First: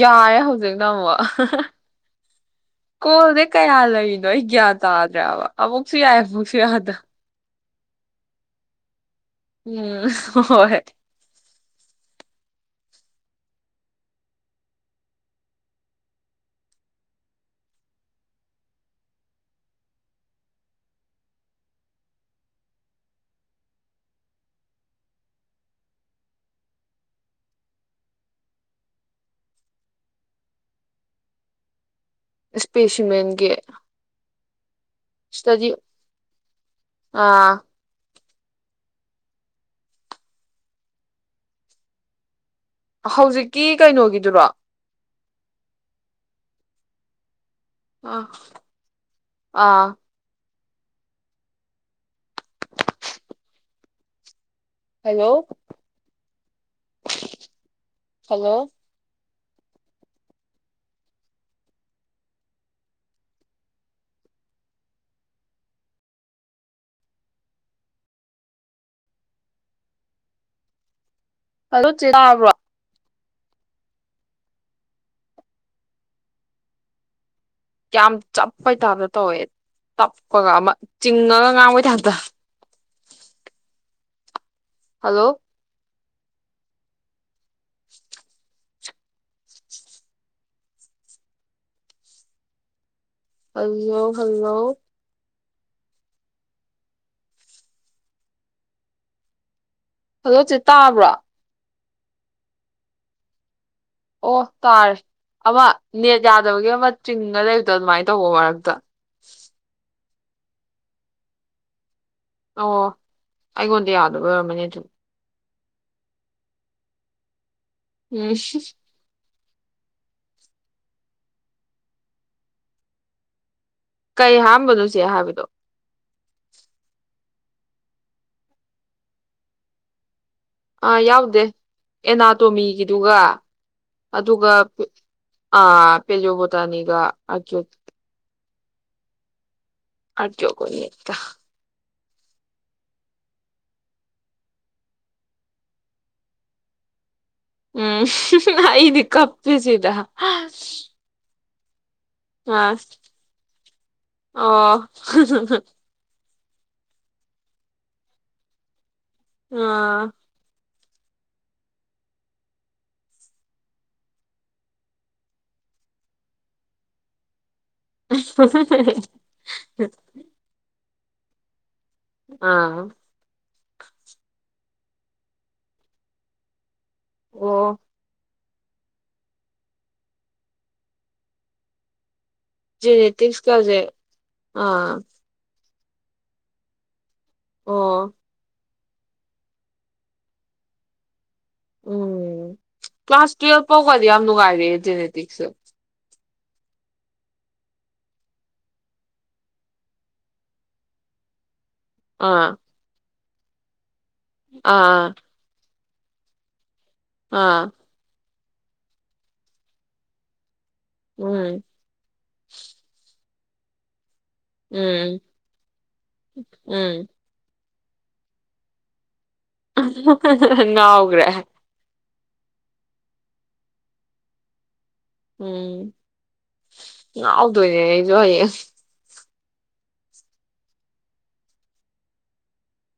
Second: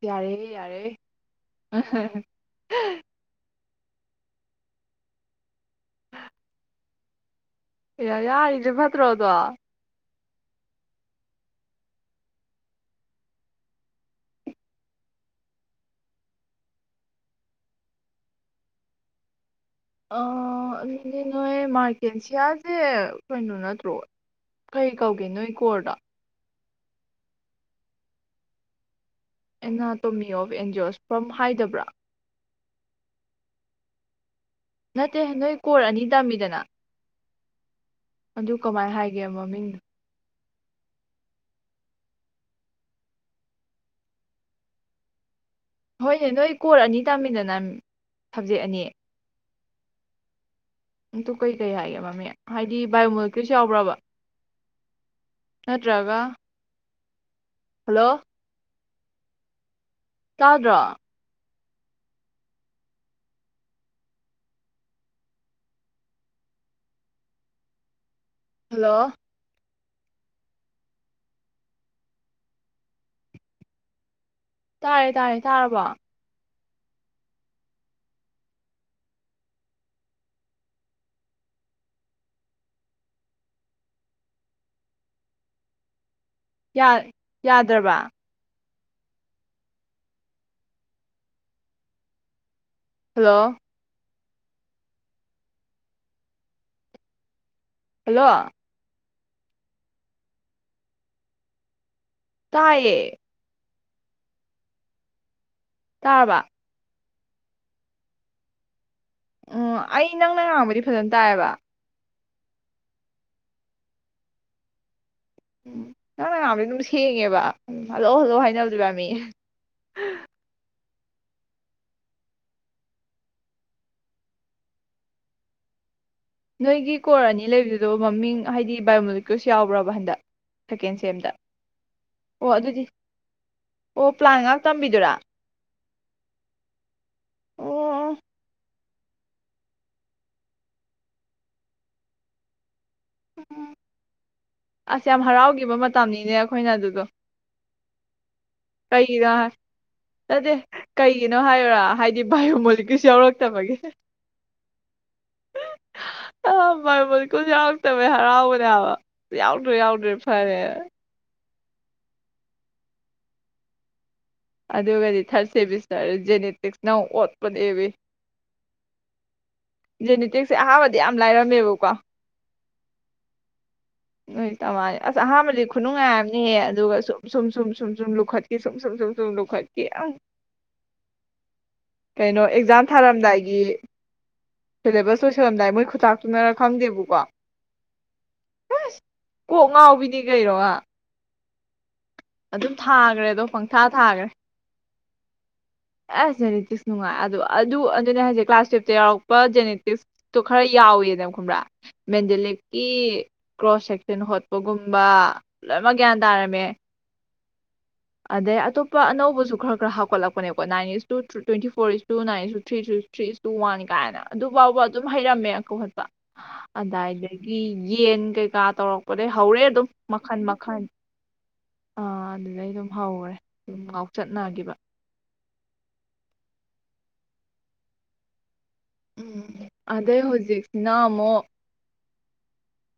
ꯌꯥꯔꯦ ꯍꯧꯖꯤꯛꯅ ꯀꯣꯜꯗ ꯀꯌꯥ ꯂꯩ ꯀꯒꯤꯩꯅꯣ ꯑꯩ ꯒ꯭ꯌꯥꯟ ꯇꯥꯗ꯭ꯔꯦꯕ ꯑꯃꯨꯛꯁꯨ ꯌꯥꯏ ꯑꯃꯨꯛꯁꯨ ꯌꯥꯗ ꯌꯥ ꯏ ꯎꯝ ꯍꯣꯏ ꯍꯣꯏ ꯑꯗꯨꯅꯦ ꯅꯣꯏ ꯃꯥꯔꯀꯦꯟꯁꯤꯌꯥꯁꯦ ꯀꯩꯅꯣ ꯅꯠꯇ꯭ꯔꯣ ꯀꯩ ꯀꯧꯒꯦ ꯅꯣꯏ ꯀꯣꯔꯗ ꯑꯦꯅꯥꯇꯣꯃꯤ ꯑꯣꯐ ꯑꯦꯟꯖꯦꯜꯁ ꯐ꯭ꯔꯣꯝ ꯍꯥꯏꯗꯕ꯭ꯔꯥ ꯏꯁꯄꯦꯁꯤꯃꯦꯟꯒ ꯅꯠꯇꯦ ꯅꯣꯏ ꯀꯣꯔ ꯑꯅꯤ ꯇꯝꯃꯤꯗꯅ ꯑꯥ ꯑꯗꯨ ꯀꯃꯥꯏꯅ ꯍꯥꯏꯒꯦ ꯃꯃꯤꯡꯗꯣ ꯍꯧꯖꯤꯛꯀꯤ ꯀꯩꯅꯣꯒꯤꯗꯨꯔꯣ ꯍꯣꯏꯅꯦ ꯅꯣꯏ ꯀ ꯀꯣꯔ ꯑꯅꯤ ꯇꯥꯃꯤꯟꯅꯅꯃꯤ ꯑꯥ ꯊꯕꯖꯦꯛ ꯑꯅꯤ ꯑꯥ ꯇ ꯀꯩꯀꯩ ꯍꯥꯏꯒꯦ ꯃꯃꯤ ꯍꯥꯏꯗꯤ ꯕꯥꯏꯑꯣꯃꯣꯜꯇꯔꯤꯁꯨ ꯌꯥꯎꯕ꯭ꯔꯕ ꯍꯜꯂꯣ ꯅ꯭ꯔꯒ ꯍꯜꯂꯣ ꯇꯥꯗ꯭ꯔ ꯍꯜꯂꯣ ꯆꯕ꯭ꯔ ꯇꯥꯔꯦ ꯇꯥꯔꯦ ꯇꯥꯔꯕꯣ ꯀꯌꯥꯝ ꯆꯞꯄꯩꯇꯥꯥꯞꯇ ꯇꯧꯋꯦ ꯇꯞꯄꯒ ꯑꯃ ꯆꯤꯡꯉꯒ ꯉꯥꯡꯕꯩ ꯇꯥꯞꯇ ꯍꯜꯂꯣ ꯌꯥꯔꯦ ꯌꯥꯗ꯭ꯔꯕ ꯍꯜꯂꯣ ꯑꯣ ꯍꯜꯂꯣ ꯍꯜꯂꯣ ꯍꯗꯣꯁꯦ ꯇꯥꯕ꯭ꯔꯥ ꯇꯌꯦ ꯑꯣ ꯇꯥꯔ ꯑꯃ ꯅ ꯇꯥꯔꯕ ꯌꯥꯗꯕꯒꯤ ꯑꯃ ꯆꯤꯡꯒ ꯂꯩꯨꯛꯇ ꯑꯗꯨꯃꯥꯏꯅ ꯇꯧꯕ ꯃꯔꯛꯇ ꯎꯝ ꯑꯩ ꯅꯪꯅ ꯉꯥꯡꯕꯗꯤ ꯐꯖꯅ ꯇꯥꯏꯑꯌꯦꯕ ꯑꯣ ꯑꯩꯉꯣꯟꯗ ꯌꯥꯗꯕ ꯑꯣꯏꯔꯝꯃꯅꯤ ꯑꯗꯨꯝ ꯎ ꯀ ꯑꯗꯨ ꯁꯦꯡꯉꯦꯕ ꯎꯝ ꯍꯂꯛꯣ ꯎꯝ ꯍꯜꯂꯣ ꯍꯥꯏꯅꯕꯗꯨ ꯌꯥꯃꯤ ꯀꯩ ꯍꯥꯝꯕꯅꯣꯁꯦ ꯍꯥꯏꯕꯗꯣ ꯅꯣꯏꯒꯤ ꯀꯣꯔ ꯑꯅꯤ ꯂꯩꯕꯗꯨꯗꯣ ꯃꯃꯤꯡ ꯍꯥꯏꯗꯤ ꯏꯑꯣꯃꯣꯂꯤꯀ꯭ꯣꯁ ꯌꯥꯎꯕ꯭ꯔꯕ ꯍꯟꯗꯛ ꯁꯦꯀꯦꯟ ꯑꯥ ꯁꯦꯝꯗ ꯌꯥꯎꯗꯦ ꯑꯣ ꯑꯗꯨꯗꯤ ꯑꯦꯅꯥꯇꯣꯃꯤꯒꯤꯗꯨꯒ ꯑꯣ ꯄ꯭ꯂꯥꯟ ꯑꯗꯨꯒ ꯉꯥꯛ ꯇꯝꯕꯤꯗꯨꯔꯥ ꯑ ꯄꯦꯖꯕ ꯇꯅꯤꯒ ꯑꯆꯠ ꯑꯣ ꯑ ꯀꯣ ꯀꯣꯏꯅꯤ ꯌꯦꯛꯇ ꯎꯝ ꯑꯁ ꯌꯥꯝ ꯍꯔꯥꯎꯈꯤꯕ ꯃꯇꯝꯅꯤꯅꯦ ꯑꯩꯈꯣꯏꯅ ꯑꯗꯨꯗꯣ ꯎꯝ ꯏꯗꯤ ꯀꯩꯒꯤꯅꯣ ꯀꯞꯁꯤꯗ ꯅꯠꯇꯦ ꯀꯩꯒꯤꯅꯣ ꯍꯥꯏꯔ ꯍꯥꯏ ꯑ ꯕꯥꯏꯑꯣꯃꯣꯂꯤꯀ꯭ꯌꯨꯜꯁ ꯌꯥꯎꯔꯛꯇꯕꯒꯤ ꯑꯣ ꯑ ꯃꯥꯥꯏ ꯀ ꯌꯥꯎꯛꯇꯃꯦ ꯍꯔꯥꯎꯕꯅꯦ ꯍꯥꯕ ꯌꯥꯎꯗꯣꯏ ꯑꯥ ꯌꯥꯎꯗꯣꯏ ꯐꯔꯦ ꯑꯗꯨꯒꯗꯤ ꯊꯥꯔꯠ ꯁꯦꯃꯤꯁꯇꯔ ꯖꯦꯅꯦꯇꯤꯛꯁꯅꯧ ꯑꯣꯠꯄ ꯅꯏ ꯎ ꯅꯤꯇꯁꯥ ꯌꯥꯝ ꯂꯥꯏꯔꯝꯃꯦꯕꯀꯣ ꯑꯥ ꯅꯣꯏ ꯇꯃ ꯑꯁ ꯑꯍꯥꯟꯕꯗꯤ ꯈꯨꯅꯨꯡꯉꯥꯏꯕꯅꯤꯍꯦ ꯑꯗꯨꯒ ꯁ ꯁꯨꯝ ꯁꯨꯝ ꯑꯣ ꯁꯁ ꯂꯣꯈ ꯁꯨꯝ ꯁꯨꯝ ꯁꯨꯝ ꯁ ꯂ ꯈꯀꯤ ꯀꯩꯅꯣ ꯑꯦꯛꯖꯥꯝ ꯊꯥꯔꯝꯗꯥꯏꯒꯤ ꯖꯦꯅꯦꯇꯤꯛꯁꯀꯁꯦ ꯑꯥ ꯁꯤꯂꯦꯕꯁꯁꯨ ꯁꯗꯥꯏꯣꯏ ꯈꯨꯇꯥꯛꯇꯨꯅꯔ ꯈꯪꯗꯦꯕꯨꯀꯣ ꯑꯣ ꯁ ꯀꯣꯛ ꯉꯥꯎꯕꯤꯅꯤ ꯀꯩꯔꯣ ꯎꯝ ꯀ꯭ꯂꯥꯁ ꯑꯗꯣ ꯇ꯭ꯋꯦꯜ ꯄꯪꯊꯥ ꯄꯥꯎ ꯀꯗꯤ ꯊꯥꯈ꯭ꯔꯦ ꯌꯥꯝꯅꯅꯨꯡꯉꯥꯏꯔꯤꯦ ꯦꯅꯦꯇꯤꯛꯁ ꯑꯁ ꯖꯦꯅꯦꯇꯤꯛꯁ ꯅꯨꯡꯉꯥꯏ ꯑꯗꯣ ꯑꯗꯨꯅꯦ ꯍꯧꯖꯤꯛ ꯀ꯭ꯂꯥꯁ ꯇꯨꯌꯦꯞꯇ ꯌꯥꯎꯔꯛꯄ ꯖꯦꯅꯦꯇꯤꯛꯁꯇꯣ ꯈꯔ ꯌꯥꯎꯏꯦꯗꯅ ꯈꯕ꯭ꯔꯥ ꯃꯗ ꯑꯥ ꯂꯩꯀꯤ ꯀ꯭ꯔꯣꯁ ꯁꯦꯟ ꯍꯣꯠꯄꯒꯨꯝꯕ ꯑꯥ ꯂꯣꯏꯅꯃꯛ ꯒ꯭ꯌꯥꯟ ꯇꯥꯔꯝꯃꯦ ꯑꯥ ꯑꯗꯩ ꯑꯇꯣꯞꯄ ꯑꯅꯧꯕꯁꯨ ꯈꯔ ꯈꯔ ꯍꯥꯞꯀꯠꯂꯛꯄꯅꯦꯕꯣ in is two um twenty four is ꯇꯨꯟ three three two ꯃꯥꯅꯤ ꯀꯥꯏꯅ ꯑꯗꯨ ꯐꯥꯎꯕ ꯑꯗꯨꯝ ꯎꯝ ꯍꯩꯔꯝꯃꯦ ꯑꯀꯣ ꯍꯠꯄ ꯎꯝ ꯑꯗꯨꯏꯗꯒꯤ ꯌꯦꯟ ꯀꯩꯀꯥ ꯇꯧꯔꯛꯄ ꯍꯪꯎꯒ꯭ꯔꯦ ꯑ ꯑꯗꯨꯗꯥꯏ ꯑꯗꯨꯝ ꯍꯧꯔꯦ ꯑꯗꯨꯝ ꯉꯥꯎꯆꯠꯅꯈꯤꯕ ꯎꯝꯥꯎꯗꯅꯦꯁꯨꯏ ꯎꯝ ꯑꯗꯩ ꯍꯧꯖꯤꯛꯁꯤꯅ ꯑꯃꯨꯛ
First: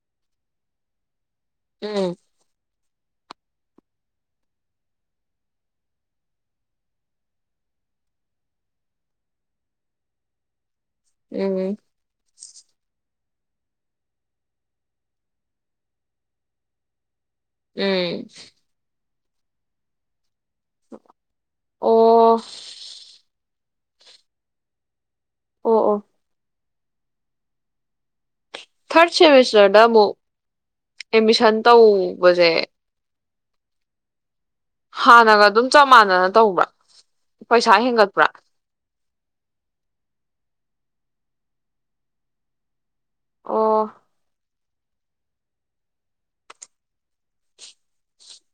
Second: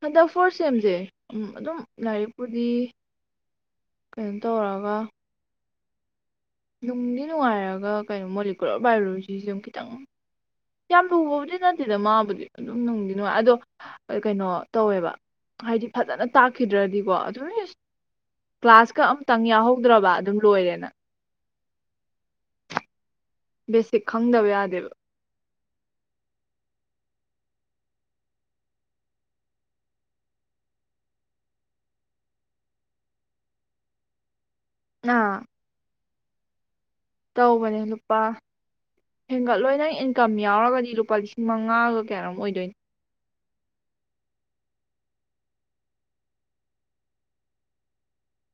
ꯍꯟꯗꯛ ꯐꯣꯔ ꯁꯦꯝꯁꯦ ꯎꯝ ꯑꯗꯨꯝ ꯎꯝ ꯂꯥꯏꯔꯤꯛꯄꯨꯗꯤ ꯀꯩꯅ ꯇꯧꯔꯒ ꯅꯨꯡꯗꯤ ꯅꯨꯡꯉꯥꯏꯔꯒ ꯀꯩꯅꯣ ꯃꯣꯂꯤꯀꯨꯂꯔ ꯕꯥꯏꯑꯣꯂꯣꯖꯤꯁꯦ ꯑꯗꯨꯝ ꯈꯤꯇꯪ ꯌꯥꯝ ꯂꯨꯕꯕꯨꯗꯤ ꯎꯝ ꯅꯠꯇꯦꯗ ꯃꯥꯕꯨꯗꯤ ꯑꯗꯨꯝ ꯅꯨꯡꯒꯤ ꯅꯨꯡꯉꯥꯏ ꯑꯗꯣ ꯀꯩꯅꯣ ꯇꯧꯋꯦꯕ ꯍꯥꯏꯗꯤ ꯐꯖꯅ ꯇꯥꯛꯈꯤꯗ꯭ꯔꯗꯤꯀꯣ ꯎꯝ ꯀ꯭ꯂꯥꯁ ꯀ ꯈꯤꯇꯪ ꯌꯥꯎꯍꯧꯗ꯭ꯔꯕ ꯑꯗꯨꯝ ꯂꯣꯏꯔꯦꯅ ꯑꯣ ꯕꯦꯁꯤꯛ ꯈꯪꯗꯕ ꯌꯥꯗꯦꯕ ꯑꯣ ꯑꯣ ꯊꯥꯔꯠ ꯁꯦꯃꯤꯁꯇꯔꯗ ꯑꯃꯨꯛ ꯑꯦꯠꯃꯤꯁꯟ ꯇꯧꯕꯁꯦ ꯑꯥ ꯍꯅꯒꯥ ꯑꯗꯨꯝ ꯆꯞ ꯃꯥꯅ ꯇꯧꯕ ꯇꯧꯕꯅꯦ ꯂꯨꯄꯥ ꯍꯦꯟꯒꯠꯂꯣꯏ ꯅꯪ ꯏꯟꯀꯝ ꯌꯥꯎꯔꯒꯗꯤ ꯂꯨꯄꯥ ꯂꯤꯁꯤꯡ ꯃꯉꯥꯒ ꯀꯌꯥꯅꯣꯝ ꯑꯣꯏꯗꯣꯏꯅꯤ ꯑꯣ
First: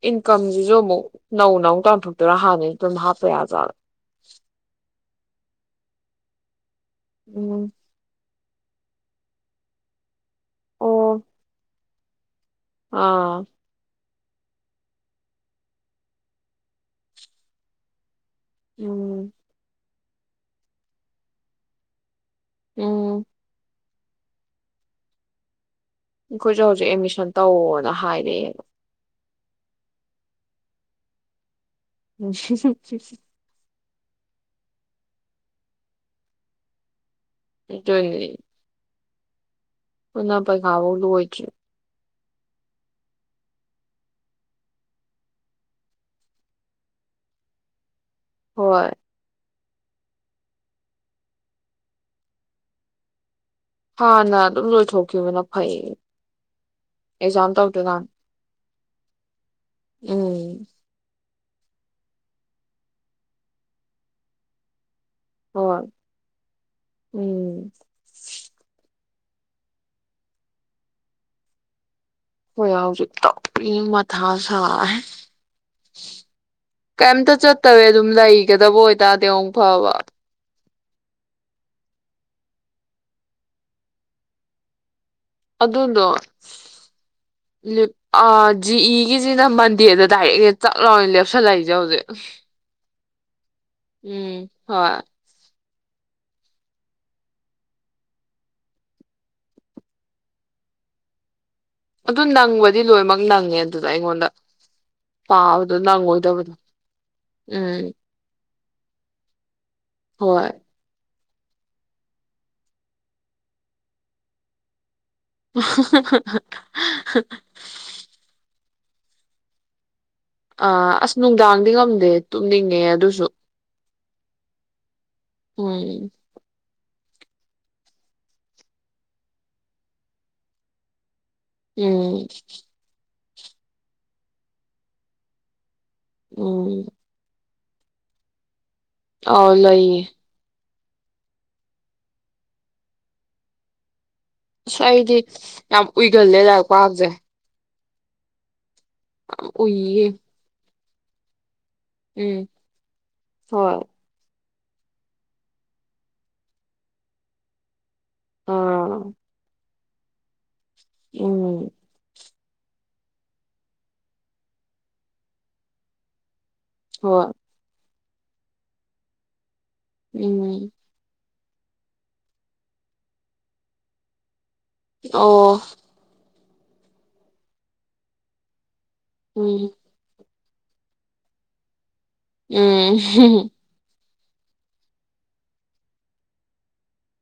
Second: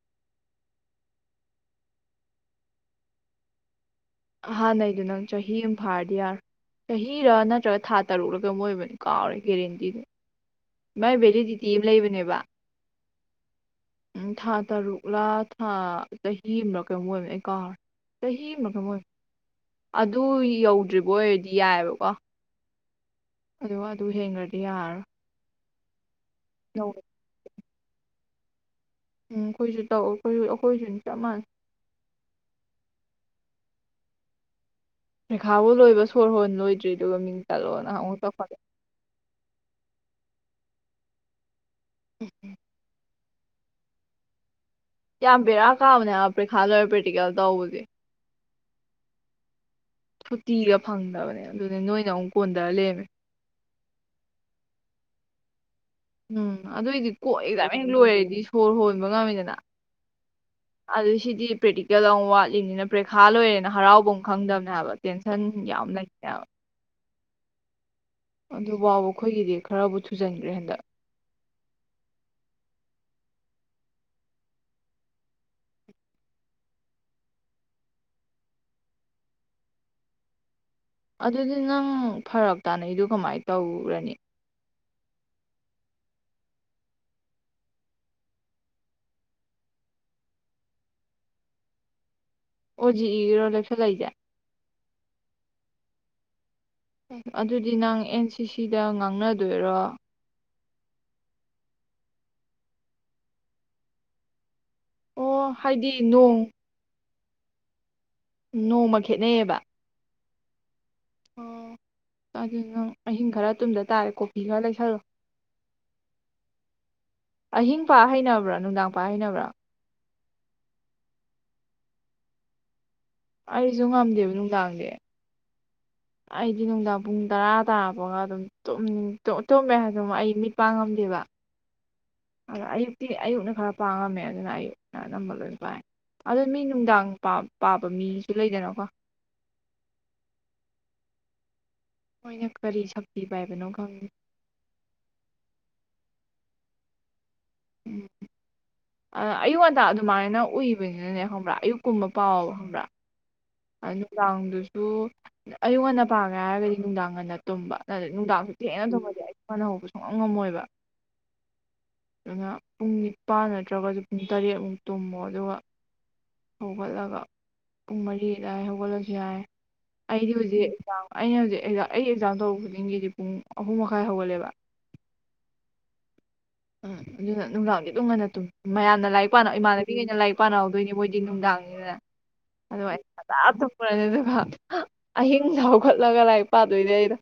ꯏꯟꯀꯝꯁꯤꯁꯨ ꯑꯃꯨꯛ ꯅꯧꯅ ꯇꯥꯟꯊꯣꯛꯇꯣꯢꯔꯣ ꯍꯥꯟꯅꯩ ꯑꯗꯨꯝ ꯍꯥꯞꯄ ꯌꯖꯥꯠꯂꯥ ꯍꯥꯟꯅꯩꯗꯨ ꯅꯪ ꯆꯍꯤ ꯑꯃ ꯐꯥꯔꯗꯤ ꯌꯥꯔꯣꯢ ꯆꯍꯤꯔ ꯎꯝ ꯅꯠꯇ꯭ꯔꯒ ꯊꯥ ꯇꯔꯨꯛꯔ ꯑꯣꯏꯕꯅꯤ ꯀꯥꯎꯔꯦ ꯒꯦꯔꯦꯟꯇꯤꯗꯤ ꯃꯥꯢ ꯑꯣ ꯕꯦꯂꯦꯗꯤꯇꯤ ꯂꯩꯕꯅꯦꯕ ꯑꯥ ꯎꯝ ꯊꯥ ꯇꯔꯨꯛꯂꯥ ꯊꯥ ꯆꯍꯤ ꯑꯃꯔꯥ ꯀꯩꯅꯣꯝ ꯑꯣꯏꯕꯅꯤ ꯑꯩ ꯀꯥꯎꯔꯦ ꯆꯍꯤ ꯑꯃꯔ ꯀꯩꯅꯣꯝ ꯑꯣꯢꯕꯅꯤ ꯎꯝ ꯑꯗꯨ ꯌꯧꯗ꯭ꯔꯤꯕ ꯑꯣꯏꯔꯗꯤ ꯌꯥꯏꯑꯕꯀꯣ ꯎꯝ ꯑꯗ ꯑꯗꯨ ꯍꯦꯟꯒ꯭ꯔꯗꯤ ꯌꯥꯔꯔꯣꯏ ꯑꯩꯈꯣꯏꯁꯨꯦ ꯍꯧꯖꯤꯛ ꯅꯧꯔꯦ. ꯑꯦꯗꯃꯤꯁꯟ ꯇꯧꯋꯣꯅ ꯍꯥꯏ ꯑꯦ ꯎꯝ ꯑꯩꯈꯣꯏꯁꯨ ꯇꯧ ꯑꯩꯈꯣꯏꯁꯨ ꯑꯩꯈꯣꯏꯁꯨ ꯆꯞ ꯃꯥꯟꯅꯩ ꯎ ꯆ [unintelligible] ꯄꯩꯈꯥꯕꯨ ꯂꯣꯏꯕ ꯁꯣꯔ ꯍꯣꯟ ꯂꯣꯏꯗ꯭ꯔꯤ ꯑꯗꯨꯒ ꯃꯤꯡꯆꯜꯂꯣꯅ ꯑꯃꯨꯛ ꯑꯗꯨꯅꯤ ꯇꯧꯈꯠꯂꯛꯑꯦ ꯅꯥꯟ ꯄꯩꯈꯥꯕꯎ ꯂꯣꯢꯗ꯭ꯔꯤ ꯌꯥꯝ ꯕꯦꯔꯥ ꯀꯥꯕꯅꯦ ꯍꯥꯏꯕ ꯄꯩꯈꯥ ꯂꯣꯏꯔ ꯄ꯭ꯔꯦꯛꯇꯤꯀꯦꯜ ꯇꯧꯕꯁꯦ ꯍꯣꯏ ꯁꯨꯇꯤꯒ ꯐꯪꯗꯕꯅꯦ ꯑꯗꯨꯒ ꯅꯣꯏꯅ ꯑꯃꯨꯛ ꯀꯣꯟꯗꯔ ꯂꯩꯔꯝꯃꯤ ꯍꯥꯟꯅ ꯑꯗꯨꯝ ꯂꯣꯏꯊꯣꯛꯈꯤꯕꯅ ꯐꯩ ꯎꯝ ꯑꯗꯨꯏꯗꯤ ꯀꯣꯛꯑ ꯑꯦꯛꯖꯥꯝ ꯑꯗꯨ ꯍꯦꯛ ꯇꯧꯗ꯭ꯔꯤꯀꯥꯟ ꯂꯣꯏꯔꯗꯤ ꯁꯣꯔ ꯍꯣꯟꯕ ꯉꯝꯃꯤꯗꯅ ꯎꯝ ꯑꯗꯨ ꯁꯤꯗꯤ ꯗꯤ ꯄ꯭ꯔꯦꯛꯇꯤꯀꯦꯜ ꯑꯃꯨꯛ ꯋꯥꯠꯂꯤꯝꯅꯤꯅ ꯄꯩꯈꯥ ꯂꯣꯏꯔꯦꯅ ꯍꯔꯥꯎꯕꯝ ꯈꯪꯗꯕꯅꯦ ꯍꯥꯏꯕ ꯇꯦꯟꯁꯟ ꯍꯣꯏ ꯌꯥꯝ ꯂꯩꯌꯦꯕ ꯎꯝ ꯑꯗꯨꯐꯥꯎꯕ ꯑꯩꯈꯣꯏꯒꯤꯗꯤ ꯈꯔꯕꯨ ꯊꯨꯖꯟꯈ꯭ꯔꯦ ꯍꯟꯗꯛ ꯍꯣꯏ ꯍꯧꯖꯤꯛꯇꯥꯎ ꯃꯊꯥ ꯁꯥꯦ ꯀꯩꯝꯇ ꯆꯠꯇꯋꯦ ꯑꯗꯨꯝ ꯂꯩꯒꯗꯕ ꯑꯣꯏꯇꯥꯔꯗꯤ ꯐꯕ ꯑꯗꯨꯗꯤ ꯅꯪ ꯐꯔꯛ ꯇꯥꯅꯩꯗꯨ ꯀꯃꯥꯏꯅ ꯇꯧꯔꯅꯤ ꯑꯗꯨꯗꯣ ꯖꯤ ꯏꯒꯤꯁꯤꯅ ꯃꯟꯗꯦꯗ ꯗꯥꯏꯔꯦꯛ ꯆꯥꯛ ꯂꯥꯎꯅ ꯂꯦꯞꯁꯜꯂꯛꯏꯁꯦ ꯍꯧꯖꯤꯛ ꯑꯣꯖꯤ ꯏꯔꯣꯂ ꯎꯝ ꯍꯣꯏ ꯑꯗꯨꯗꯤ ꯅꯪ ꯑꯦꯟ ꯁꯤ ꯁꯤꯗ ꯉꯥꯡꯅꯗꯣꯏꯔꯣ ꯑꯗꯨ ꯅꯪꯕꯗꯤ ꯂꯣꯏꯅꯃꯛ ꯅꯪꯉꯦ ꯑꯗꯨꯗ ꯑꯩꯉꯣꯟꯗ ꯍꯥ ꯑꯣ ꯑꯗꯨꯗ ꯍꯥꯏꯗꯤ ꯅꯪ ꯅꯣꯡ ꯑꯣꯏꯣꯏꯗꯕꯗꯨ ꯎꯝ ꯅꯣꯡꯃ ꯈꯦꯠꯅꯩꯌꯦꯕ ꯍꯣꯏ ꯑꯣ ꯑꯗꯨ ꯅꯪ ꯑꯍꯤꯡ ꯈꯔ ꯇꯨꯝꯗ ꯇꯥꯔꯦ ꯀꯣꯐꯤ ꯈꯔ ꯂꯩꯁꯜꯂꯣ [unintelligible] ꯄꯥꯏꯅꯕ꯭ꯔꯥ ꯑꯥ ꯑꯁ ꯅꯨꯡꯗꯥꯡꯗꯤ ꯉꯝꯗꯦ ꯇꯨꯝꯅꯤꯡꯉꯦ ꯑꯗꯨꯁꯨ ꯑꯩꯁꯨ ꯉꯝꯗꯦꯕ ꯅꯨꯡꯗꯥꯡꯗꯤ ꯎꯝ ꯑꯩꯗꯤ ꯅꯨꯡꯗꯥꯡ ꯄꯨꯡ ꯇꯔꯥ ꯇꯥꯔꯛꯄꯒ ꯑꯗꯨꯝ ꯇꯨꯝꯃꯦ ꯍꯥꯏꯔꯗ ꯑꯩ ꯃꯤꯠ ꯄꯥꯡꯉꯝꯗꯦꯕ ꯎꯝ ꯑꯩ ꯑꯌꯨꯛꯅ ꯈꯔ ꯄꯥꯡꯉꯝꯃꯦ ꯑꯗꯨꯅ ꯑꯌꯨꯛꯅ ꯑꯅꯝꯕ ꯂꯣꯏ ꯄꯥꯏ ꯑꯗꯨꯣ ꯃꯤ ꯎꯝ ꯅꯨꯡꯗꯥꯡ ꯄꯥꯝ ꯄꯥꯕ ꯃꯤꯁꯨ ꯂꯩꯗꯅꯀꯣ ꯑꯥꯎ ꯂꯩꯌꯦ ꯃꯣꯏꯅ ꯀꯔꯤ ꯁꯛꯇꯤ ꯄꯥꯏꯕꯅꯣ ꯈꯪꯗꯦ ꯑꯁ ꯑꯩꯗꯤ ꯌꯥꯝ ꯎꯨꯏꯒꯜꯂꯦ ꯂꯥꯛꯔꯛꯄ ꯍꯥꯏꯕꯁꯦ ꯎꯝ ꯑ ꯑꯌꯨꯛ ꯉꯇꯥ ꯎꯏꯌꯦ ꯑꯗꯨꯃꯥꯏꯅ ꯎꯏ ꯅꯦ ꯀꯨꯝꯕ ꯎꯝ ꯄꯥꯎꯕꯪꯕ꯭ꯔꯥ ꯍꯣꯏ ꯑꯗꯨ ꯇꯥꯎꯗ ꯑꯗꯨ ꯑꯌꯨꯛ ꯉꯟꯅ ꯄꯥꯒ꯭ꯔꯦ ꯍꯥꯏꯔꯒꯗꯤ ꯅꯨꯡꯗꯥꯡ ꯉꯟꯅ ꯇꯨꯝꯕ ꯅꯨꯡꯗꯥꯡꯁꯨ ꯊꯦꯅ ꯑꯥ ꯊꯝꯗꯤ ꯑꯩ ꯐꯅ ꯍꯧꯕꯁꯨ ꯍ ꯉꯝꯃꯣꯏꯕ ꯎꯝ ꯑꯗꯨꯅ ꯄꯨꯡ ꯅꯤꯄꯥꯟ ꯅꯠꯇ꯭ꯔꯒꯁꯨ ꯄꯨꯡ ꯇꯔꯦꯠꯃꯨꯛ ꯇꯨꯝꯃꯣ ꯑꯗꯨꯒ ꯍꯧꯒꯠꯂꯒ ꯍꯣꯏ ꯄꯨꯡ ꯃꯔꯤ ꯑꯗꯨꯋꯥꯏ ꯍꯧꯒꯠꯂꯁꯨ ꯌꯥꯏ ꯑꯩꯗꯤ ꯍꯧꯖꯤ ꯎꯝ ꯑꯩꯅ ꯍꯧꯖꯤꯛ ꯑꯩ ꯑꯦꯛꯖꯥꯝ ꯇꯧꯕ ꯈꯨꯗꯤꯡꯒꯤꯗꯤ ꯄꯨꯡ ꯑꯍꯨꯝ ꯃꯈꯥꯏ ꯍꯧꯒꯠꯂꯦꯕ ꯑꯣ ꯑ ꯑꯗꯨꯅ ꯅꯨꯡꯗꯥꯡꯗꯤ ꯑꯗꯨꯝ ꯉꯥꯟꯟꯅ ꯇꯨꯝꯃꯤ ꯃꯌꯥꯝꯅ ꯂꯥꯏꯔꯤꯛ ꯄꯥ ꯎꯝ ꯏꯃꯥꯟꯕꯤꯒꯤ ꯑꯣꯏꯅ ꯂꯥꯏꯔꯤꯛ ꯄꯥꯟꯅꯥꯎꯗꯣꯏꯅꯦ ꯃꯣꯏꯗꯤ ꯅꯨꯡꯗꯥꯡꯅꯤꯗꯅ ꯑꯗꯨ ꯃ ꯎꯝ ꯇ ꯄꯨꯗ ꯑꯗꯨ ꯑꯍꯤꯡꯁ ꯍꯧꯒꯠꯂꯒ ꯂꯥꯏꯔꯤꯛ ꯄꯥꯗꯣꯏꯅꯦ ꯑꯩꯅ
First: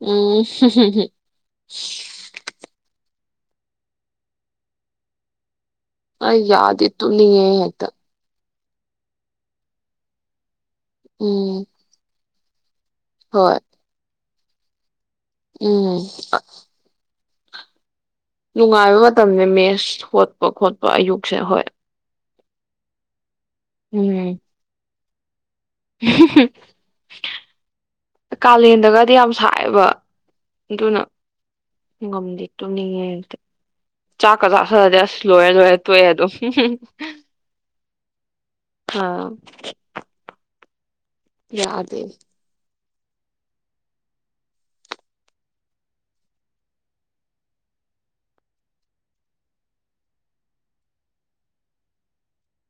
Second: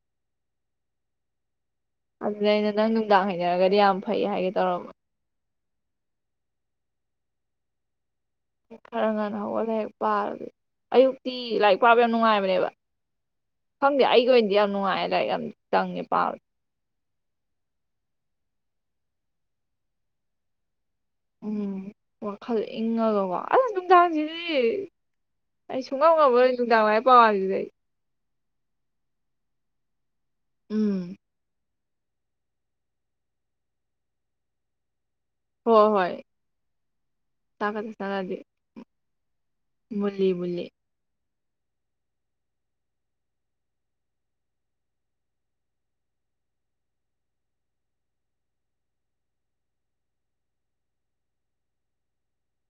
ꯎꯝ ꯍ ꯍ ꯑꯗꯨꯗ ꯑꯩꯅ ꯅꯪ ꯅꯨꯡꯗꯥꯡ ꯍꯩꯅꯔꯒꯗꯤ ꯌꯥꯝ ꯐꯩ ꯍꯥꯏꯒꯦ ꯇꯧꯔꯃ ꯑ ꯌꯥꯗ ꯏ ꯇꯨꯅꯤꯌꯦꯗ ꯈꯔ ꯉꯥꯟ ꯍꯧꯒꯂ ꯍꯦꯛ ꯄꯥꯔꯗꯤ ꯑꯌꯨꯛꯇꯤ ꯎꯝ ꯂꯥꯏꯔꯤꯛ ꯄꯥꯕ ꯌꯥ ꯌꯥꯝ ꯅꯨꯡꯉꯥꯏꯕ ꯕ ꯍꯣꯏ ꯈꯪꯗꯦ ꯑꯩꯒꯤ ꯑꯣꯏꯅ ꯅꯉ ꯌꯥꯝ ꯎꯝ ꯆꯪꯉꯦ ꯄꯥꯝ ꯅꯨꯡꯉꯥꯏꯕ ꯃꯇꯝ ꯃꯦꯁ ꯍꯣꯠꯄ ꯈꯣꯠꯄ ꯌꯨꯛꯁ ꯍꯣꯏ ꯈꯜꯂ ꯏꯪꯉꯜꯂꯣꯀꯣ ꯑꯁ ꯎꯝ ꯅꯨꯡꯗꯥꯡꯁꯤꯗꯤ ꯑꯩ ꯁꯨꯡꯉꯝ ꯉꯝꯃꯔꯣꯏ ꯅꯨꯡꯗꯥꯡ ꯂꯥꯏꯔꯤꯛ ꯄꯥꯕꯁꯤꯗꯤ ꯑꯩ ꯀꯥꯂꯦꯟꯗꯒꯗꯤ ꯌꯥꯝ ꯁꯥꯏꯑꯦꯕ ꯎꯝ ꯝꯗꯤ ꯇꯨꯝꯅꯤꯡꯉꯦ ꯆꯥꯛꯀ ꯆꯥꯊꯗꯤꯦ ꯑꯁ ꯂꯣꯏꯔꯦ ꯂꯣꯏꯔꯦ ꯍꯣꯏ ꯇꯣꯏꯑꯦ ꯍꯣꯏ ꯑꯗꯨꯝ ꯆꯥꯛꯀ ꯆꯥꯅꯗꯦ ꯑ ꯃꯨꯜꯂꯤ ꯃꯨꯜꯂꯤ ꯌꯥꯗꯦ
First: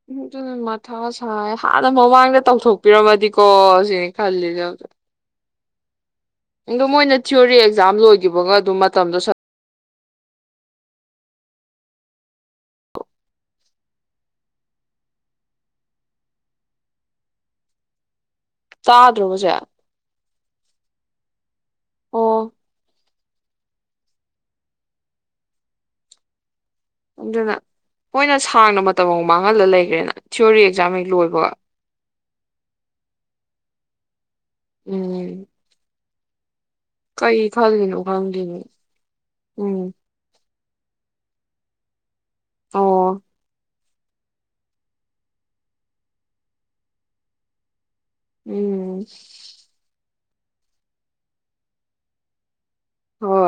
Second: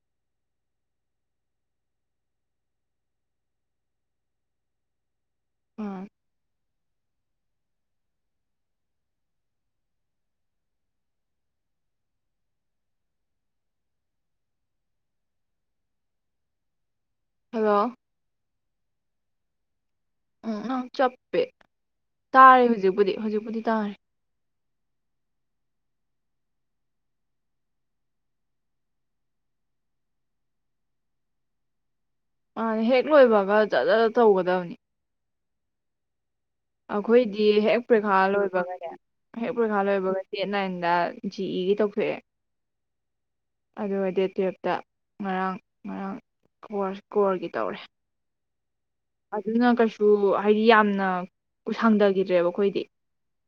ꯎꯝ ꯑꯗꯨ ꯃꯊꯥ ꯁꯥꯏ ꯍꯥꯟꯅ ꯃꯃꯥꯡꯗ ꯇꯧꯊꯣꯛꯄꯤꯔꯝꯃꯗꯤꯀꯣ ꯁꯤꯅꯤ ꯈꯜꯂꯤꯁꯦ ꯍꯧꯖꯤ ꯑꯥ ꯑꯗꯣ ꯃꯣꯏꯅ ꯊꯤꯑꯣꯣꯔꯤ ꯑꯦꯛꯖꯥꯝ ꯂꯣꯏꯈꯤꯕꯒ ꯑꯗꯨꯝ ꯃꯇꯝꯗꯣ ꯍꯂꯣ ꯆꯥꯗ ꯔꯣꯖꯦ ꯎꯝꯪ ꯆꯄꯦ ꯑꯣ ꯇꯥꯔꯦ ꯍꯧꯖꯤꯛꯕꯨꯨꯗꯤ ꯍꯧꯖꯤꯛꯕꯨꯨꯗꯤ ꯇꯥꯔꯦ ꯑꯗꯨꯅ ꯃꯣꯏꯅ ꯁꯥꯡꯅ ꯃꯇꯝ ꯑꯃ ꯃꯥꯡꯍꯜꯂ ꯂꯩꯈ꯭ꯔꯦꯅ ꯊꯤꯑꯣꯣꯔꯤ ꯑꯦꯛꯖꯥꯝ ꯍꯦꯛ ꯂꯣꯏꯕꯒ ꯑ ꯍꯦꯛ ꯂꯣꯏꯕꯒ ꯇꯧꯒꯗꯕꯅꯤ ꯎꯝ ꯑꯩꯈꯣꯏꯗꯤ ꯀꯩ ꯍꯦꯛ ꯈꯜꯂꯤꯅꯣ ꯄꯔꯤꯈꯥ ꯈꯪꯗꯦꯅꯦ ꯂꯣꯏꯕꯒꯅꯦ ꯍꯦꯛ ꯎꯝ ꯄꯔꯤꯈꯥ ꯂꯣꯏꯕꯒꯗꯤꯠ ꯅꯥꯏꯟꯗ ꯖꯤ ꯏꯒꯤ ꯇꯧꯊꯣꯛꯑꯦ ꯑꯣ ꯑꯗꯨꯒ ꯗꯦꯠ ꯇꯨꯌꯦꯜꯞꯇ ꯉꯔꯥꯡ ꯉꯔꯥꯡ ꯀ ꯀꯣꯔꯒꯤ ꯇꯧꯔꯦ ꯎꯝ ꯑꯗꯨꯅ ꯀꯩꯁꯨ ꯍꯥꯏꯗꯤ ꯌꯥꯝꯅ ꯀ ꯁꯪꯗꯈꯤꯗ꯭ꯔꯦꯕ ꯑꯩꯈꯣꯏꯗꯤ ꯍꯣꯏ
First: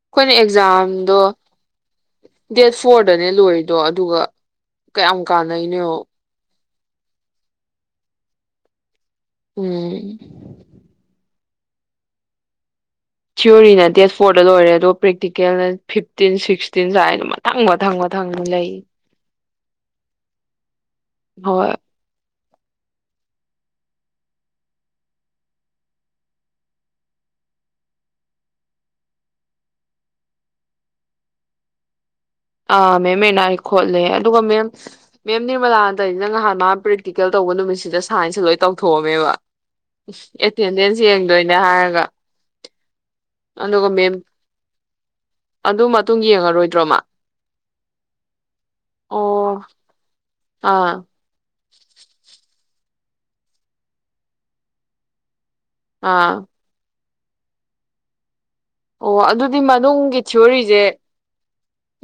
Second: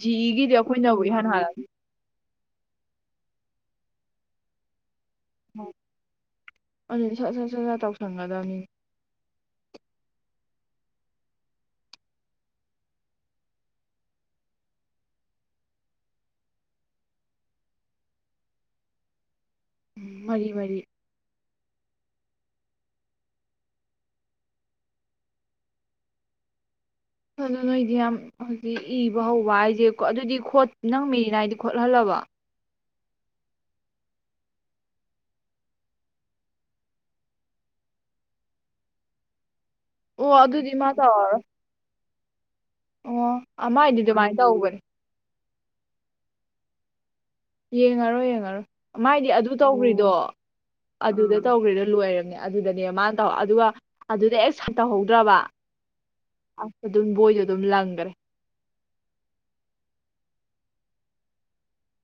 ꯖꯤ ꯏꯒꯤꯗꯤ ꯑꯩꯈꯣꯏꯅꯕꯨ ꯑꯦꯛꯖꯥꯝꯗꯣ ꯏꯍꯥꯟ ꯍꯥꯜꯂꯅꯤ ꯗꯦꯠ ꯐꯣꯔꯗꯅꯦ ꯂꯣꯏ ꯑꯗꯣ ꯑꯗꯨꯒ ꯀꯌꯥꯝ ꯀꯥꯟꯅꯩꯅꯣ ꯑꯗꯨꯗꯤ ꯁꯠ ꯁꯠ ꯁꯠ ꯁꯠ ꯇꯧꯁꯟꯒꯗꯕꯅꯤ ꯎꯝ ꯊꯤꯑꯣꯣꯔꯤꯅ ꯗꯦꯠ ꯐꯣꯔꯗ ꯂꯣꯏꯔꯦ ꯑꯗꯣ ꯄ꯭ꯔꯦꯛꯇꯤꯀꯦꯜꯅ ꯐꯤꯞꯇꯤꯟ ꯁꯤꯛꯁꯇꯤꯟ ꯁꯨꯥꯏꯅ ꯃꯊꯪ ꯃꯊꯪ ꯃꯊꯪ ꯂꯩ ꯎꯝ ꯃꯔꯤ ꯃꯔꯤ ꯍꯣꯏ ꯑꯗꯨ ꯅꯣꯏꯗꯤ ꯌꯥꯝ ꯍꯧꯖꯤꯛ ꯏꯕ ꯍꯧꯕ ꯍꯥꯏꯁꯦꯣ ꯑꯗꯨꯗꯤ ꯅꯪ ꯃꯤꯔꯤꯅ ꯍꯥꯏꯗꯤ ꯈꯣꯠꯍꯜꯂꯕ ꯑ ꯃꯦꯝ ꯃꯦꯅꯥꯔꯤ ꯈꯣꯠꯂꯦ ꯑꯗꯨꯒ ꯃꯦꯝ ꯃꯦꯝ ꯅꯤꯔꯃꯂꯥ ꯑꯟꯗꯅꯤꯅ ꯅꯍꯥꯟ ꯃꯥ ꯄ꯭ꯔꯦꯛꯇꯤꯀꯦꯜ ꯇꯧꯕ ꯅꯨꯃꯤꯠꯁꯤꯗ ꯁꯥꯏꯟꯁꯇ ꯂꯣꯏ ꯇꯧꯊꯣꯛꯑꯝꯃꯦꯕ ꯑꯣ ꯑꯗꯨꯗꯤ ꯃꯥ ꯑꯦꯇꯦꯟꯗꯦꯟꯁ ꯇꯧꯔꯔꯣꯏ ꯌꯦꯡꯗꯣꯏꯅꯦ ꯍꯥꯏꯔꯒ ꯑꯣ ꯑꯗꯨꯒ ꯃꯥꯏꯗꯤ ꯃꯦꯝ ꯑꯗꯨꯃꯥꯏꯅ ꯇꯧꯕꯅꯤ ꯑꯗꯨ ꯃꯇꯨꯡ ꯌꯦꯡꯉꯔꯣꯏꯗ꯭ꯔꯣꯃ ꯌꯦꯡꯉꯔꯣꯏ ꯌꯦꯡꯉꯔꯣꯏ ꯃꯥꯏꯗꯤ ꯑꯗꯨ ꯑꯣ ꯇꯧꯈ꯭ꯔꯤꯗꯣ ꯑꯥ ꯑꯗꯨꯗ ꯇꯧꯈ꯭ꯔꯦꯗ ꯂꯣꯏꯔꯝꯅꯦ ꯑꯗꯨꯗꯅꯦ ꯃꯥꯅ ꯇꯧ ꯑꯗꯨꯒ ꯑꯗꯨꯗ ꯑꯦ ꯁꯥꯏ ꯇꯧꯍꯧꯗ꯭ꯔꯕ ꯑꯥ ꯑꯁ ꯑꯗꯨꯝ ꯕꯣꯏꯗꯣ ꯑꯗꯨꯝ ꯂꯪꯈꯔꯦ ꯑꯣ ꯑꯗꯨꯗꯤ ꯃꯅꯨꯡꯒꯤ ꯊꯤꯑꯣꯣꯔꯤꯁꯦ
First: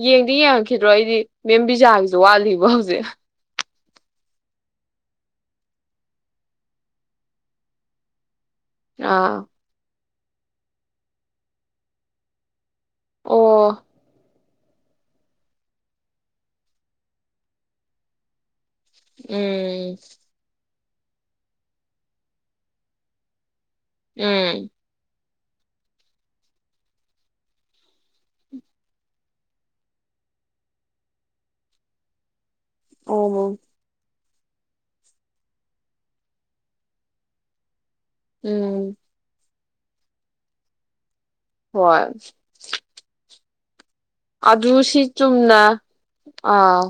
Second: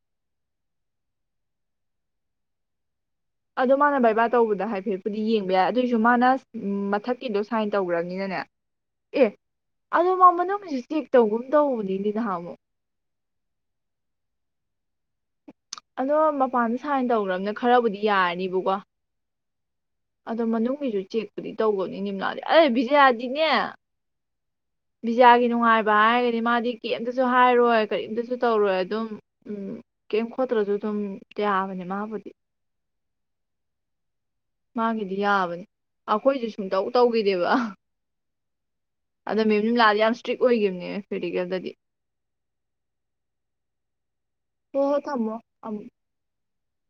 ꯌꯦꯡꯗꯤ ꯌꯦꯡꯉꯛꯈꯤꯗ꯭ꯔꯣ ꯑꯩꯗꯤ ꯃꯦꯝ ꯕꯤꯖꯥꯒꯤꯁꯨ ꯋꯥꯠꯂꯤꯕ ꯍꯧꯖꯤꯛ ꯑꯗꯣ ꯃꯥꯅ ꯕꯥꯏꯕꯥꯔ ꯇꯧꯕꯗ ꯍꯥꯏꯐꯦꯠꯄꯨꯗꯤ ꯌꯦꯡꯕ ꯌꯥꯏ ꯑꯗꯨꯑꯣꯏꯁꯨ ꯃꯥꯅ ꯃꯊꯛꯀꯤꯗꯣ ꯁꯥꯏꯟ ꯇꯧꯈ꯭ꯔꯅꯤꯅꯅꯦ ꯑꯥ ꯑꯗꯣ ꯃꯥ ꯃꯅꯨꯡꯒꯤꯁꯨ ꯆꯦꯛ ꯇꯧꯒꯨꯝ ꯇꯧꯕꯧꯕꯅꯤꯅꯦ ꯅꯍꯥꯟ ꯑꯃꯨꯛ ꯑꯣ ꯑꯗꯣ ꯃꯄꯥꯟꯗ ꯁꯥꯏꯟ ꯇꯧꯈ꯭ꯔꯕꯅ ꯈꯔꯕꯨꯗꯤ ꯌꯥꯔꯅꯤꯕꯀꯣ ꯎꯝ ꯑꯗꯣ ꯃꯅꯨꯡꯒꯤꯁꯨ ꯆꯦꯛꯄꯨꯗꯤ ꯇꯧꯒꯅꯤ ꯅꯤꯝꯂꯥꯗꯤ ꯑꯩ ꯕꯤꯖꯌꯥꯗꯤꯅꯦ ꯎꯝ ꯄꯤꯖꯥꯒꯤ ꯅꯨꯡꯉꯥꯏꯕ ꯍꯥꯏꯔꯒꯗꯤ ꯃꯥꯗꯤ ꯀꯔꯤꯝꯇꯁꯨ ꯍꯥꯏꯔꯣꯏ ꯀꯔꯤꯝꯇꯁꯨ ꯇꯧꯔꯣꯏ ꯑꯗꯨꯝꯝ ꯀꯔꯤꯝ ꯈꯣꯠꯇ꯭ꯔꯁꯨ ꯑꯗꯨꯝ ꯌꯥꯕꯅꯦ ꯃꯥꯕꯨꯗꯤ ꯑ ꯃꯥꯒꯤꯗꯤ ꯌꯥꯕꯅꯤ ꯑꯩꯈꯣꯏꯁꯨ ꯁꯨꯡꯇꯧ ꯇꯧꯈꯤꯗꯦꯕ ꯎꯝ ꯑ ꯃꯦꯝꯝ ꯂꯥꯑꯗꯤ ꯌꯥꯝ ꯏꯁꯇ꯭ꯔꯤꯛ ꯑꯣꯏꯈꯤꯕꯅꯦ ꯄ꯭ꯔꯦꯛꯇꯤꯀꯦꯜꯗꯗꯤ ꯍꯣꯏ ꯑꯗꯨ ꯍꯣ ꯍꯣ ꯁꯤ ꯊꯝꯃꯣ ꯆꯨꯝꯅ ꯑꯃꯨꯛ ꯑꯥ